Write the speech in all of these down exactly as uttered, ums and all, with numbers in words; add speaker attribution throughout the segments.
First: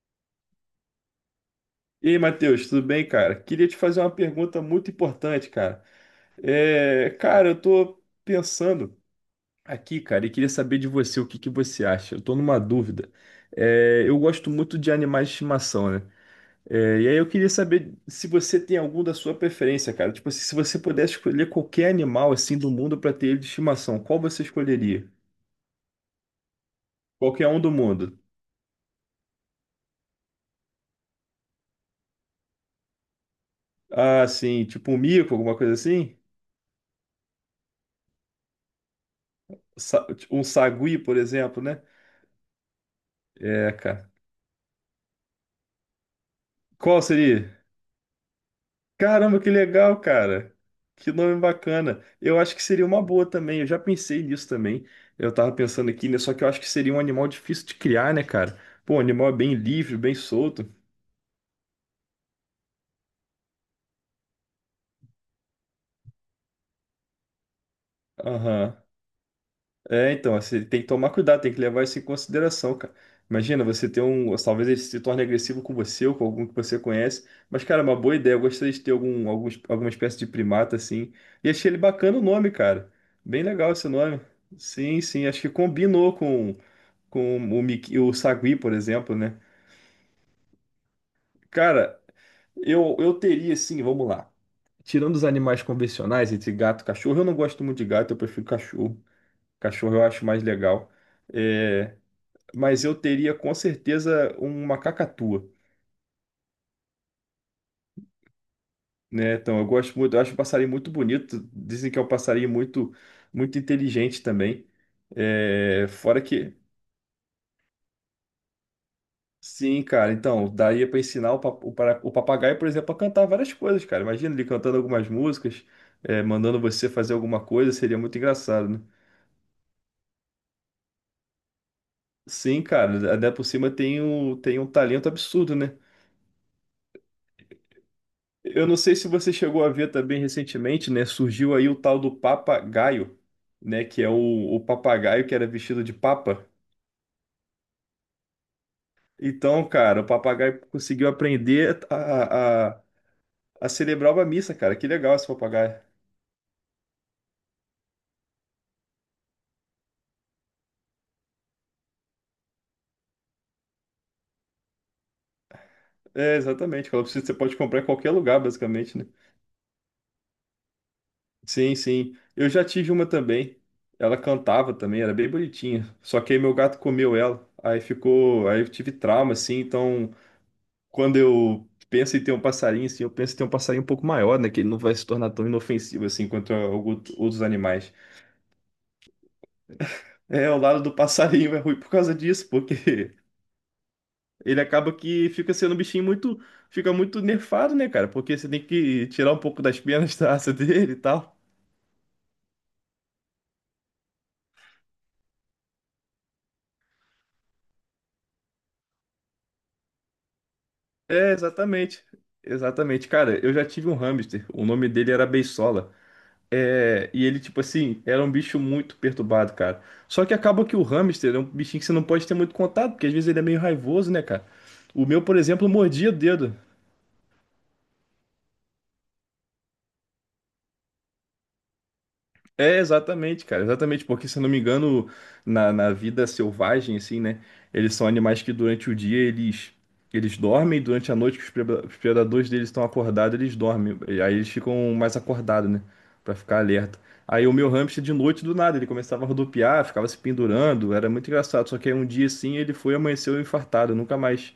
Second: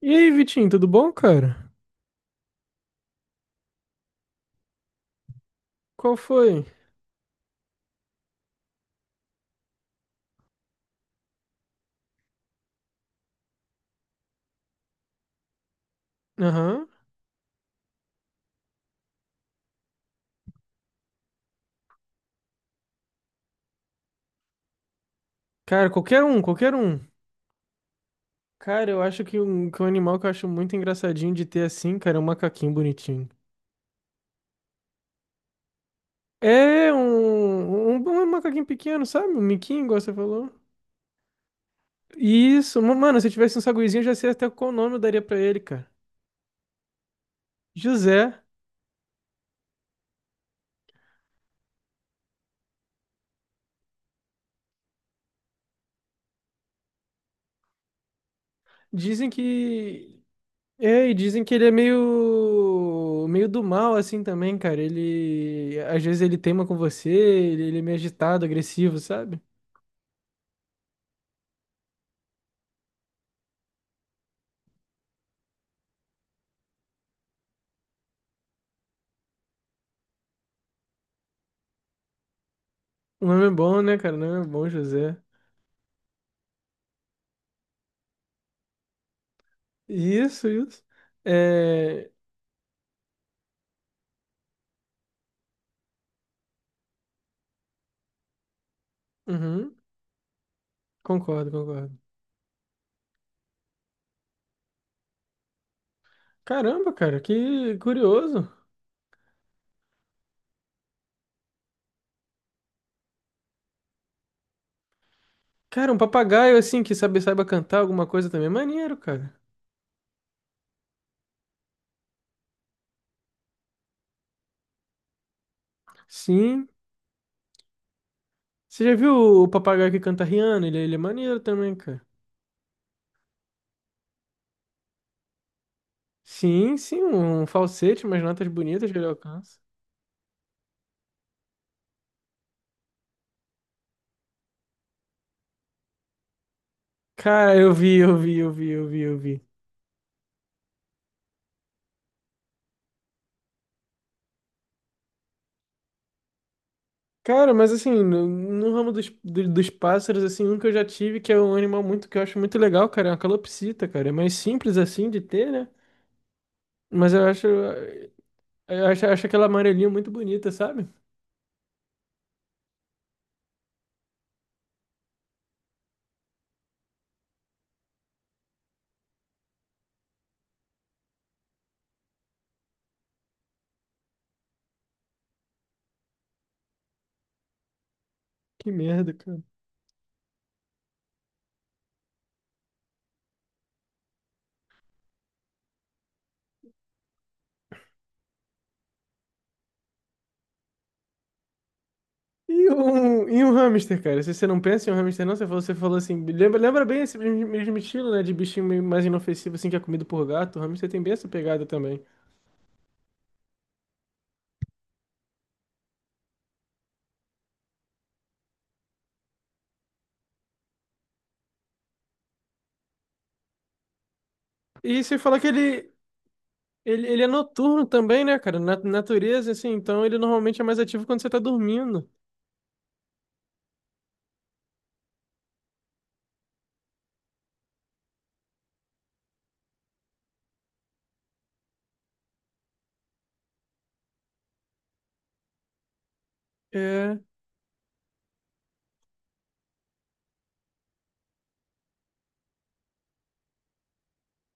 Speaker 1: E aí, Vitinho, tudo bom, cara?
Speaker 2: E aí, Matheus, tudo bem, cara? Queria te fazer uma pergunta muito importante, cara.
Speaker 1: Qual foi?
Speaker 2: É, cara, eu tô pensando aqui, cara, e queria saber de você o que que você acha. Eu tô numa dúvida. É, eu gosto muito de animais de estimação, né?
Speaker 1: Aham.
Speaker 2: É, e aí eu queria saber se você tem algum da sua preferência, cara. Tipo, assim, se você pudesse escolher qualquer animal assim do mundo pra ter ele de estimação, qual você escolheria?
Speaker 1: Cara, qualquer um, qualquer um.
Speaker 2: Qualquer um do mundo.
Speaker 1: Cara, eu acho que um, que um animal que eu acho muito engraçadinho de ter assim, cara, é um macaquinho bonitinho.
Speaker 2: Ah, sim, tipo um mico, alguma coisa assim?
Speaker 1: É um, um, um um macaquinho pequeno, sabe? Um miquinho, igual
Speaker 2: Sa-
Speaker 1: você
Speaker 2: Um
Speaker 1: falou.
Speaker 2: sagui, por exemplo, né?
Speaker 1: Isso, ma- mano, se eu tivesse um
Speaker 2: É,
Speaker 1: saguizinho, eu
Speaker 2: cara.
Speaker 1: já sei até qual nome eu daria pra ele, cara.
Speaker 2: Qual seria?
Speaker 1: José.
Speaker 2: Caramba, que legal, cara. Que nome bacana. Eu acho que seria uma boa também. Eu já pensei nisso também. Eu tava pensando aqui, né? Só que eu acho que seria um animal difícil de criar, né, cara? Pô, o
Speaker 1: Dizem
Speaker 2: animal é bem livre,
Speaker 1: que
Speaker 2: bem solto.
Speaker 1: É, e dizem que ele é meio meio do mal assim também, cara. Ele às vezes ele teima com você, ele, ele é meio agitado,
Speaker 2: Aham.
Speaker 1: agressivo, sabe?
Speaker 2: É, então, você tem que tomar cuidado, tem que levar isso em consideração, cara. Imagina, você ter um. Talvez ele se torne agressivo com você ou com algum que você conhece. Mas, cara, é uma boa ideia. Eu gostaria de ter algum, algum, alguma espécie de primata, assim. E achei ele bacana o nome, cara.
Speaker 1: O
Speaker 2: Bem
Speaker 1: nome é
Speaker 2: legal
Speaker 1: bom,
Speaker 2: esse
Speaker 1: né, cara? O
Speaker 2: nome.
Speaker 1: nome é bom,
Speaker 2: Sim,
Speaker 1: José.
Speaker 2: sim, acho que combinou com, com o, Miki, o Sagui, por exemplo, né?
Speaker 1: Isso, isso.
Speaker 2: Cara,
Speaker 1: É...
Speaker 2: eu, eu teria, assim, vamos lá. Tirando os animais convencionais, entre gato e cachorro, eu não gosto muito de gato, eu prefiro cachorro.
Speaker 1: Uhum,
Speaker 2: Cachorro eu acho mais legal.
Speaker 1: concordo,
Speaker 2: É.
Speaker 1: concordo.
Speaker 2: Mas eu teria com certeza uma cacatua,
Speaker 1: Caramba, cara, que curioso.
Speaker 2: né? Então, eu gosto muito, eu acho um passarinho muito bonito. Dizem que é um passarinho muito, muito inteligente também. É,
Speaker 1: Cara, um
Speaker 2: fora
Speaker 1: papagaio
Speaker 2: que,
Speaker 1: assim que sabe, saiba cantar alguma coisa também é maneiro, cara.
Speaker 2: sim, cara. Então, daria para ensinar o, pa- o para- o papagaio, por exemplo, a cantar várias coisas, cara. Imagina ele cantando algumas músicas, é, mandando
Speaker 1: Sim.
Speaker 2: você fazer alguma coisa, seria muito engraçado, né?
Speaker 1: Você já viu o papagaio que canta Rihanna? Ele, é, ele é maneiro também, cara.
Speaker 2: Sim, cara. Ainda por cima tem um, tem um talento absurdo, né?
Speaker 1: Sim, sim, um um falsete, umas notas
Speaker 2: Eu não
Speaker 1: bonitas
Speaker 2: sei
Speaker 1: que ele
Speaker 2: se você
Speaker 1: alcança.
Speaker 2: chegou a ver também recentemente, né? Surgiu aí o tal do papagaio, né? Que é o, o papagaio que era vestido de papa.
Speaker 1: Cara, eu vi, eu vi, eu vi, eu vi, eu vi.
Speaker 2: Então, cara, o papagaio conseguiu aprender a, a, a celebrar uma missa, cara. Que legal esse papagaio.
Speaker 1: Cara, mas assim, no, no ramo dos, do- dos pássaros, assim, um que eu já tive, que é um animal muito que eu acho muito legal, cara, é uma calopsita, cara. É mais simples assim de ter, né?
Speaker 2: É, exatamente, cara.
Speaker 1: Mas eu
Speaker 2: Você
Speaker 1: acho,
Speaker 2: pode comprar em qualquer lugar,
Speaker 1: eu
Speaker 2: basicamente,
Speaker 1: acho,
Speaker 2: né?
Speaker 1: acho aquela amarelinha muito bonita, sabe?
Speaker 2: Sim, sim. Eu já tive uma também. Ela cantava também, era bem bonitinha. Só que aí meu gato comeu ela. Aí ficou. Aí eu tive trauma, assim, então quando eu penso em ter um passarinho, assim, eu penso em ter um passarinho um pouco maior, né? Que ele não vai se tornar tão inofensivo assim quanto a- algu- outros animais.
Speaker 1: Que merda, cara.
Speaker 2: É, o lado do passarinho é ruim por causa disso, porque ele acaba que fica sendo um bichinho muito, fica muito nerfado, né, cara? Porque você tem que tirar um pouco das penas da asa dele e tal.
Speaker 1: E um, e um hamster, cara? Se você não pensa em um hamster, não, você falou, você falou assim, lembra, lembra bem esse mesmo mesmo estilo, né? De bichinho meio mais inofensivo, assim, que é comido por gato. O hamster tem bem essa
Speaker 2: É,
Speaker 1: pegada também.
Speaker 2: exatamente. Exatamente, cara, eu já tive um hamster, o nome dele era Beisola. É, e ele, tipo assim, era um bicho muito perturbado, cara. Só que acaba que o hamster é um bichinho que você não pode ter muito contato, porque às vezes ele é meio raivoso, né, cara?
Speaker 1: E
Speaker 2: O
Speaker 1: você
Speaker 2: meu, por
Speaker 1: fala que
Speaker 2: exemplo,
Speaker 1: ele,
Speaker 2: mordia o dedo.
Speaker 1: ele, ele é noturno também, né, cara? Na natureza, assim, então ele normalmente é mais ativo quando você tá dormindo.
Speaker 2: É, exatamente, cara, exatamente, porque se eu não me engano, na, na vida selvagem, assim, né, eles são animais que durante o dia eles, eles dormem, e durante a noite que os preda- os predadores deles estão acordados, eles dormem, e aí eles ficam mais acordados, né, pra ficar alerta.
Speaker 1: É,
Speaker 2: Aí o meu hamster de noite do nada, ele começava a rodopiar, ficava se pendurando, era muito engraçado, só que aí um dia assim ele foi e amanheceu infartado, eu nunca mais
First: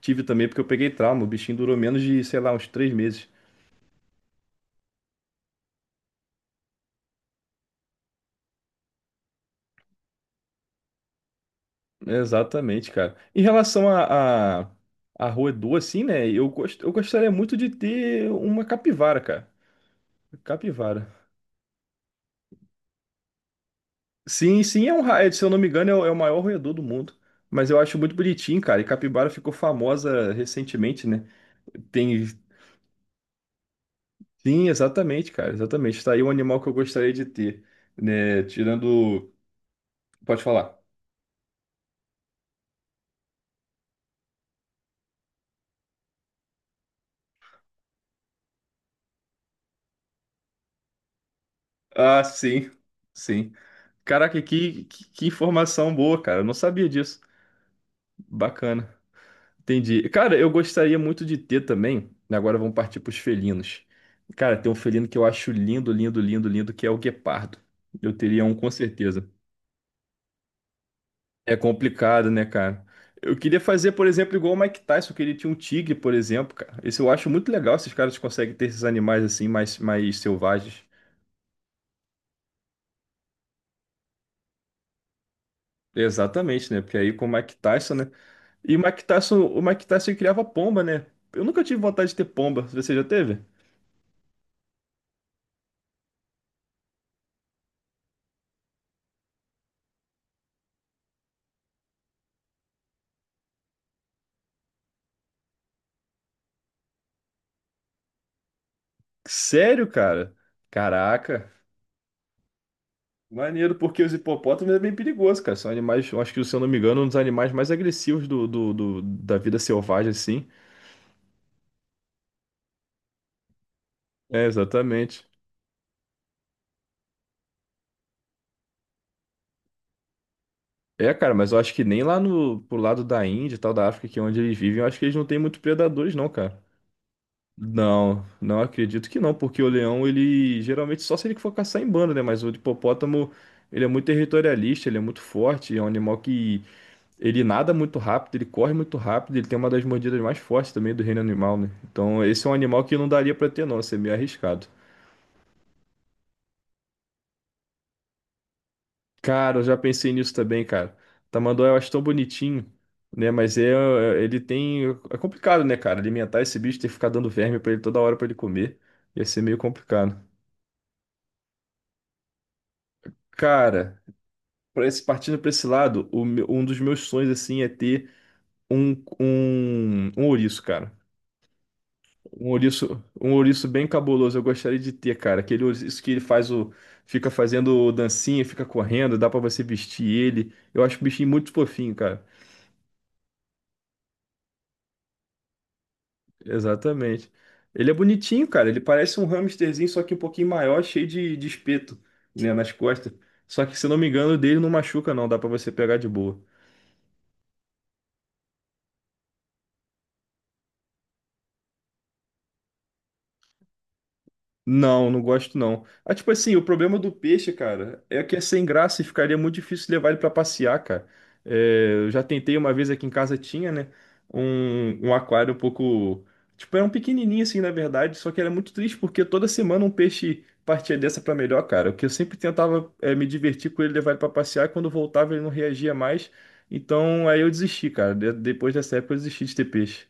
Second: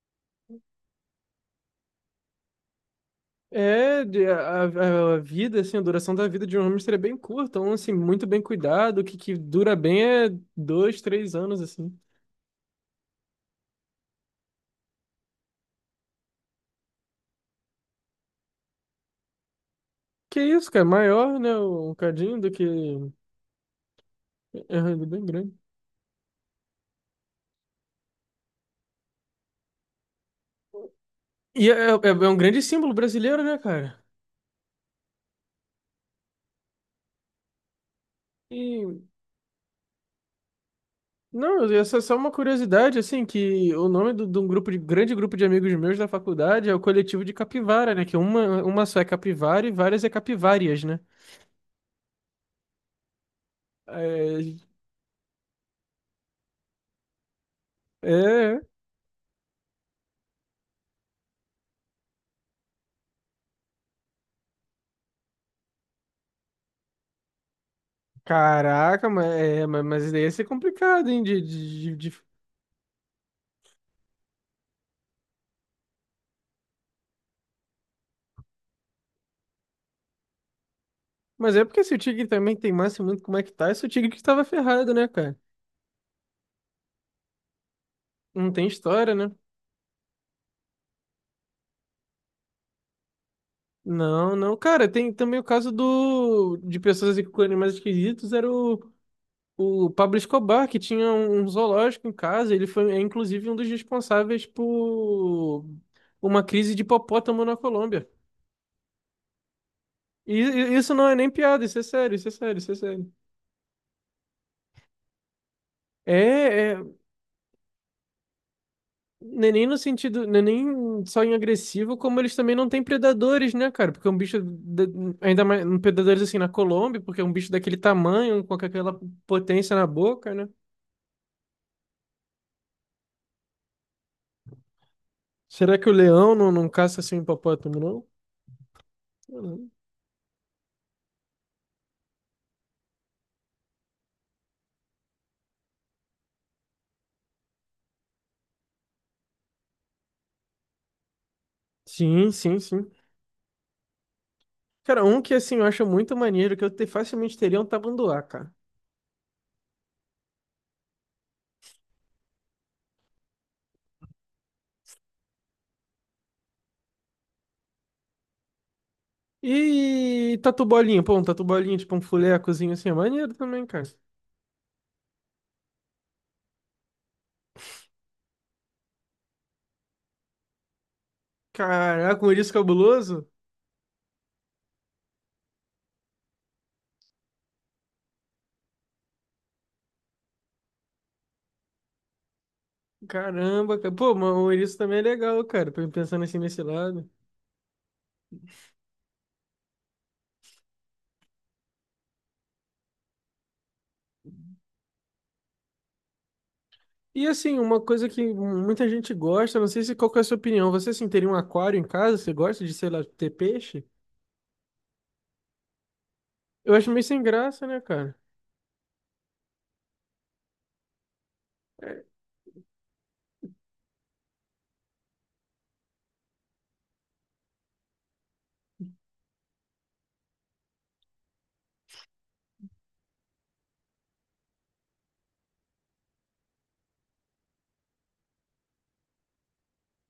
Speaker 2: tive também, porque eu peguei trauma, o bichinho durou menos de, sei lá, uns três meses.
Speaker 1: é de- a, a, a vida, assim, a duração da vida de um hamster é bem curta, então, assim, muito bem cuidado. O que, que dura bem é dois, três anos, assim.
Speaker 2: Exatamente, cara. Em relação à à à roedor, assim, né? Eu, gost, eu gostaria muito de ter uma capivara, cara.
Speaker 1: Que isso, cara?
Speaker 2: Capivara.
Speaker 1: Maior, né? Um cadinho do que.
Speaker 2: Sim,
Speaker 1: É,
Speaker 2: sim,
Speaker 1: ele
Speaker 2: é um,
Speaker 1: é
Speaker 2: ra-
Speaker 1: bem
Speaker 2: é, se eu
Speaker 1: grande.
Speaker 2: não me engano, é o, é o maior roedor do mundo. Mas eu acho muito bonitinho, cara. E capivara ficou famosa recentemente, né?
Speaker 1: E é, é-
Speaker 2: Tem.
Speaker 1: é um grande símbolo brasileiro, né, cara?
Speaker 2: Sim, exatamente, cara. Exatamente. Tá aí um animal que eu gostaria de ter, né?
Speaker 1: E,
Speaker 2: Tirando. Pode falar.
Speaker 1: não, essa é só uma curiosidade, assim, que o nome do- de um grupo de grande grupo de amigos meus da faculdade é o coletivo de capivara, né? Que é uma, uma só é capivara e várias é capivárias, né?
Speaker 2: Ah, sim. Sim. Caraca,
Speaker 1: É,
Speaker 2: que, que, que informação boa, cara. Eu não sabia disso.
Speaker 1: é.
Speaker 2: Bacana. Entendi. Cara, eu gostaria muito de ter também. Né, agora vamos partir para os felinos. Cara, tem um felino que eu acho lindo, lindo, lindo, lindo, que é o guepardo. Eu teria um com
Speaker 1: Caraca, mas,
Speaker 2: certeza.
Speaker 1: é, ma- mas isso daí ia ser complicado, hein? De,
Speaker 2: É
Speaker 1: de, de- de-
Speaker 2: complicado, né, cara? Eu queria fazer, por exemplo, igual o Mike Tyson, que ele tinha um tigre, por exemplo, cara. Esse eu acho muito legal, esses caras conseguem ter esses animais assim, mais, mais selvagens.
Speaker 1: Mas é porque se o Tigre também teimasse muito como é que tá, esse é o Tigre que estava ferrado, né, cara?
Speaker 2: Exatamente, né? Porque aí com o Mike Tyson, né?
Speaker 1: Não tem
Speaker 2: E o Mike
Speaker 1: história, né?
Speaker 2: Tyson, o Mike Tyson ele criava pomba, né? Eu nunca tive vontade de ter pomba. Você já teve?
Speaker 1: Não, não. Cara, tem também o caso do de pessoas assim, com animais esquisitos, era o O Pablo Escobar, que tinha um um zoológico em casa, ele foi, é, inclusive, um dos responsáveis por uma crise de hipopótamo na Colômbia.
Speaker 2: Sério, cara?
Speaker 1: E e isso não é nem
Speaker 2: Caraca.
Speaker 1: piada, isso é sério, isso é sério, isso é sério.
Speaker 2: Maneiro, porque os hipopótamos é bem perigoso, cara. São animais, eu acho que, se eu não
Speaker 1: É, é,
Speaker 2: me engano, um dos animais mais agressivos do, do, do- da
Speaker 1: não é
Speaker 2: vida
Speaker 1: nem no
Speaker 2: selvagem,
Speaker 1: sentido, não é
Speaker 2: assim.
Speaker 1: nem só em agressivo, como eles também não têm predadores, né, cara? Porque é um bicho,
Speaker 2: É,
Speaker 1: da-
Speaker 2: exatamente.
Speaker 1: ainda mais, um predadores assim na Colômbia, porque é um bicho daquele tamanho, com aquela potência na boca, né?
Speaker 2: É, cara, mas eu acho que nem lá no, pro lado da Índia e tal, da África, que é onde eles vivem, eu acho que eles não têm muito
Speaker 1: Será que o
Speaker 2: predadores, não,
Speaker 1: leão não,
Speaker 2: cara.
Speaker 1: não caça assim um hipopótamo, não?
Speaker 2: Não, não acredito que
Speaker 1: Sei
Speaker 2: não,
Speaker 1: lá.
Speaker 2: porque o leão, ele geralmente só se ele for caçar em bando, né? Mas o hipopótamo, ele é muito territorialista, ele é muito forte, é um animal que ele nada muito rápido, ele corre muito rápido, ele tem uma das mordidas mais fortes também do reino animal, né? Então,
Speaker 1: Sim,
Speaker 2: esse é um
Speaker 1: sim,
Speaker 2: animal
Speaker 1: sim.
Speaker 2: que não daria pra ter, não, isso é meio arriscado.
Speaker 1: Cara, um que assim eu acho muito maneiro, que eu te- facilmente teria é um tabanduá cara.
Speaker 2: Cara, eu já pensei nisso também, cara. Tamanduá eu acho tão bonitinho, né? Mas é, é, ele tem. É complicado, né, cara? Alimentar esse bicho, ter que ficar dando verme pra ele toda hora pra ele comer. Ia ser meio complicado.
Speaker 1: E tatu bolinha, pô, um tatu bolinha, tipo um fulecozinho assim, é maneiro também, cara.
Speaker 2: Cara, pra esse, partindo pra esse lado, o meu- um dos meus sonhos, assim, é ter um, um, um ouriço, cara.
Speaker 1: Caraca, um
Speaker 2: Um
Speaker 1: ouriço
Speaker 2: ouriço,
Speaker 1: cabuloso?
Speaker 2: um ouriço bem cabuloso, eu gostaria de ter, cara. Aquele ouriço que ele faz o. Fica fazendo dancinha, fica correndo, dá pra você vestir ele. Eu acho o bichinho muito fofinho, cara.
Speaker 1: Caramba, cara. Pô, mas o ouriço também é legal, cara, pe- pensando assim nesse lado.
Speaker 2: Exatamente. Ele é bonitinho, cara. Ele parece um hamsterzinho, só que um pouquinho maior, cheio de, de espeto, né, nas costas. Só que, se eu não me engano, o dele não machuca, não. Dá pra você pegar de boa.
Speaker 1: E assim, uma coisa que muita gente gosta, não sei se qual que é a sua opinião, você assim, teria um aquário em casa, você gosta de, sei lá, ter peixe?
Speaker 2: Não, não gosto não. Ah, tipo assim, o
Speaker 1: Eu acho
Speaker 2: problema
Speaker 1: meio
Speaker 2: do
Speaker 1: sem
Speaker 2: peixe,
Speaker 1: graça, né,
Speaker 2: cara,
Speaker 1: cara?
Speaker 2: é que é sem graça e ficaria muito difícil levar ele pra passear, cara. É, eu já tentei uma vez aqui em casa tinha, né, um, um aquário um pouco, tipo, era um pequenininho assim, na verdade, só que era muito triste porque toda semana um peixe partia dessa pra melhor, cara. Porque eu sempre tentava é, me divertir com ele, levar ele pra passear, e quando voltava ele não reagia mais. Então aí eu desisti, cara. De- depois dessa época eu desisti de ter peixe.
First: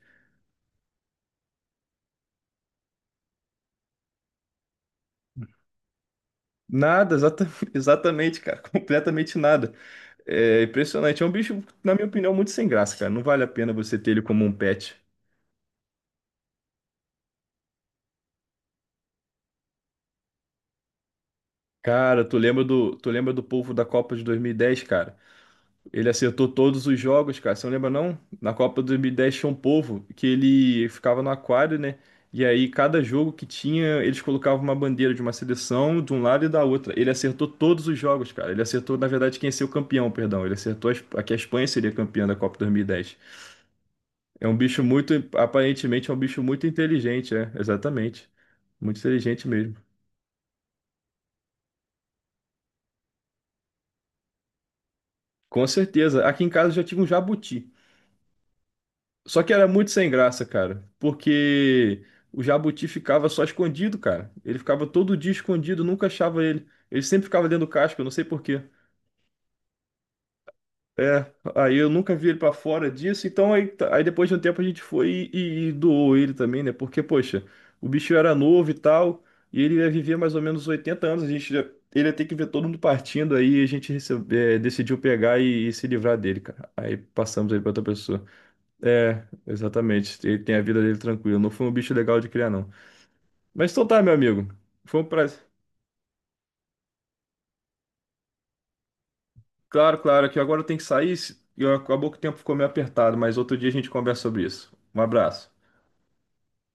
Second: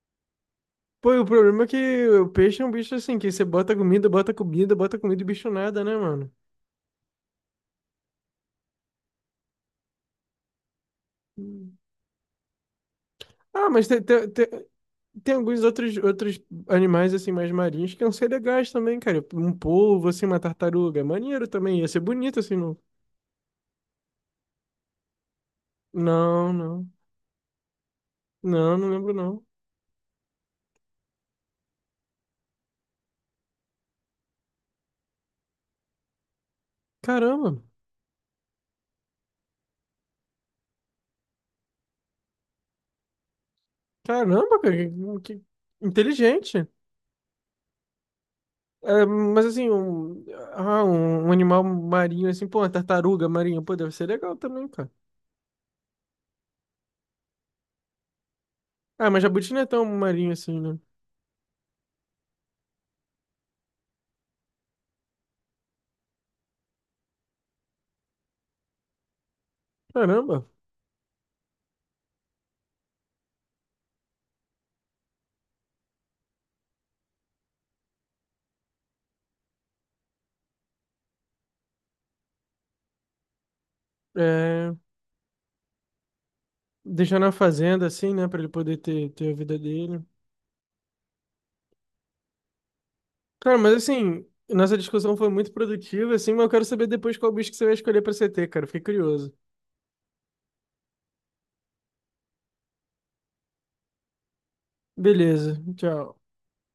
Speaker 1: Pô, e o problema é que o peixe é um bicho assim, que você bota comida, bota comida, bota comida e o bicho nada, né, mano?
Speaker 2: Nada, exata- exatamente, cara, completamente nada. É impressionante. É um bicho,
Speaker 1: Hum.
Speaker 2: na minha opinião, muito sem graça, cara. Não vale a
Speaker 1: Ah,
Speaker 2: pena
Speaker 1: mas
Speaker 2: você
Speaker 1: tem,
Speaker 2: ter ele
Speaker 1: tem,
Speaker 2: como
Speaker 1: tem,
Speaker 2: um pet.
Speaker 1: tem alguns outros, outros animais, assim, mais marinhos que iam ser legais também, cara. Um polvo, assim, uma tartaruga. É maneiro também. Ia ser
Speaker 2: Cara, tu
Speaker 1: bonito, assim,
Speaker 2: lembra
Speaker 1: não.
Speaker 2: do, tu lembra do povo da Copa de dois mil e dez, cara? Ele acertou
Speaker 1: Não,
Speaker 2: todos
Speaker 1: não.
Speaker 2: os jogos, cara. Você não lembra, não? Na
Speaker 1: Não,
Speaker 2: Copa de
Speaker 1: não lembro,
Speaker 2: dois mil e dez
Speaker 1: não.
Speaker 2: tinha um povo que ele ficava no aquário, né? E aí, cada jogo que tinha, eles colocavam uma bandeira de uma seleção de um lado e da outra. Ele acertou
Speaker 1: Caramba.
Speaker 2: todos os jogos, cara. Ele acertou, na verdade, quem ia ser o campeão, perdão. Ele acertou a, Esp- que a Espanha seria campeã da Copa dois mil e dez. É um
Speaker 1: Caramba, cara.
Speaker 2: bicho muito,
Speaker 1: Que, que
Speaker 2: aparentemente é um bicho muito
Speaker 1: inteligente.
Speaker 2: inteligente, é, exatamente. Muito
Speaker 1: É, mas,
Speaker 2: inteligente
Speaker 1: assim,
Speaker 2: mesmo.
Speaker 1: um, ah, um, um animal marinho, assim, pô, uma tartaruga marinha, pô, deve ser legal também, cara.
Speaker 2: Com certeza. Aqui em casa já tinha um jabuti.
Speaker 1: Ah, mas
Speaker 2: Só
Speaker 1: jabuti
Speaker 2: que
Speaker 1: não é
Speaker 2: era
Speaker 1: tão
Speaker 2: muito sem
Speaker 1: marinho
Speaker 2: graça,
Speaker 1: assim, né?
Speaker 2: cara, porque o jabuti ficava só escondido, cara. Ele ficava todo dia escondido, nunca achava ele. Ele sempre ficava dentro do casco, eu não sei por quê.
Speaker 1: Caramba.
Speaker 2: É, aí eu nunca vi ele pra fora disso, então aí, tá- aí depois de um tempo a gente foi e, e- doou ele também, né? Porque, poxa, o bicho era novo e tal, e ele ia viver mais ou menos oitenta anos, a gente já- ele ia ter que ver todo mundo partindo, aí a gente recebe- é,
Speaker 1: É,
Speaker 2: decidiu pegar e, e se livrar dele, cara. Aí
Speaker 1: deixar na
Speaker 2: passamos ele pra outra
Speaker 1: fazenda, assim,
Speaker 2: pessoa.
Speaker 1: né, pra ele poder ter,
Speaker 2: É,
Speaker 1: ter a vida dele.
Speaker 2: exatamente, ele tem a vida dele tranquilo, não foi um bicho legal de criar, não.
Speaker 1: Cara,
Speaker 2: Mas
Speaker 1: mas
Speaker 2: então tá, meu
Speaker 1: assim,
Speaker 2: amigo,
Speaker 1: nossa
Speaker 2: foi um
Speaker 1: discussão foi
Speaker 2: prazer.
Speaker 1: muito produtiva, assim, mas eu quero saber depois qual bicho que você vai escolher pra C T, cara. Fiquei curioso.
Speaker 2: Claro, claro, que agora eu tenho que sair, se- e acabou que o tempo ficou meio apertado, mas outro dia a gente conversa sobre isso. Um abraço.
Speaker 1: Beleza, tchau.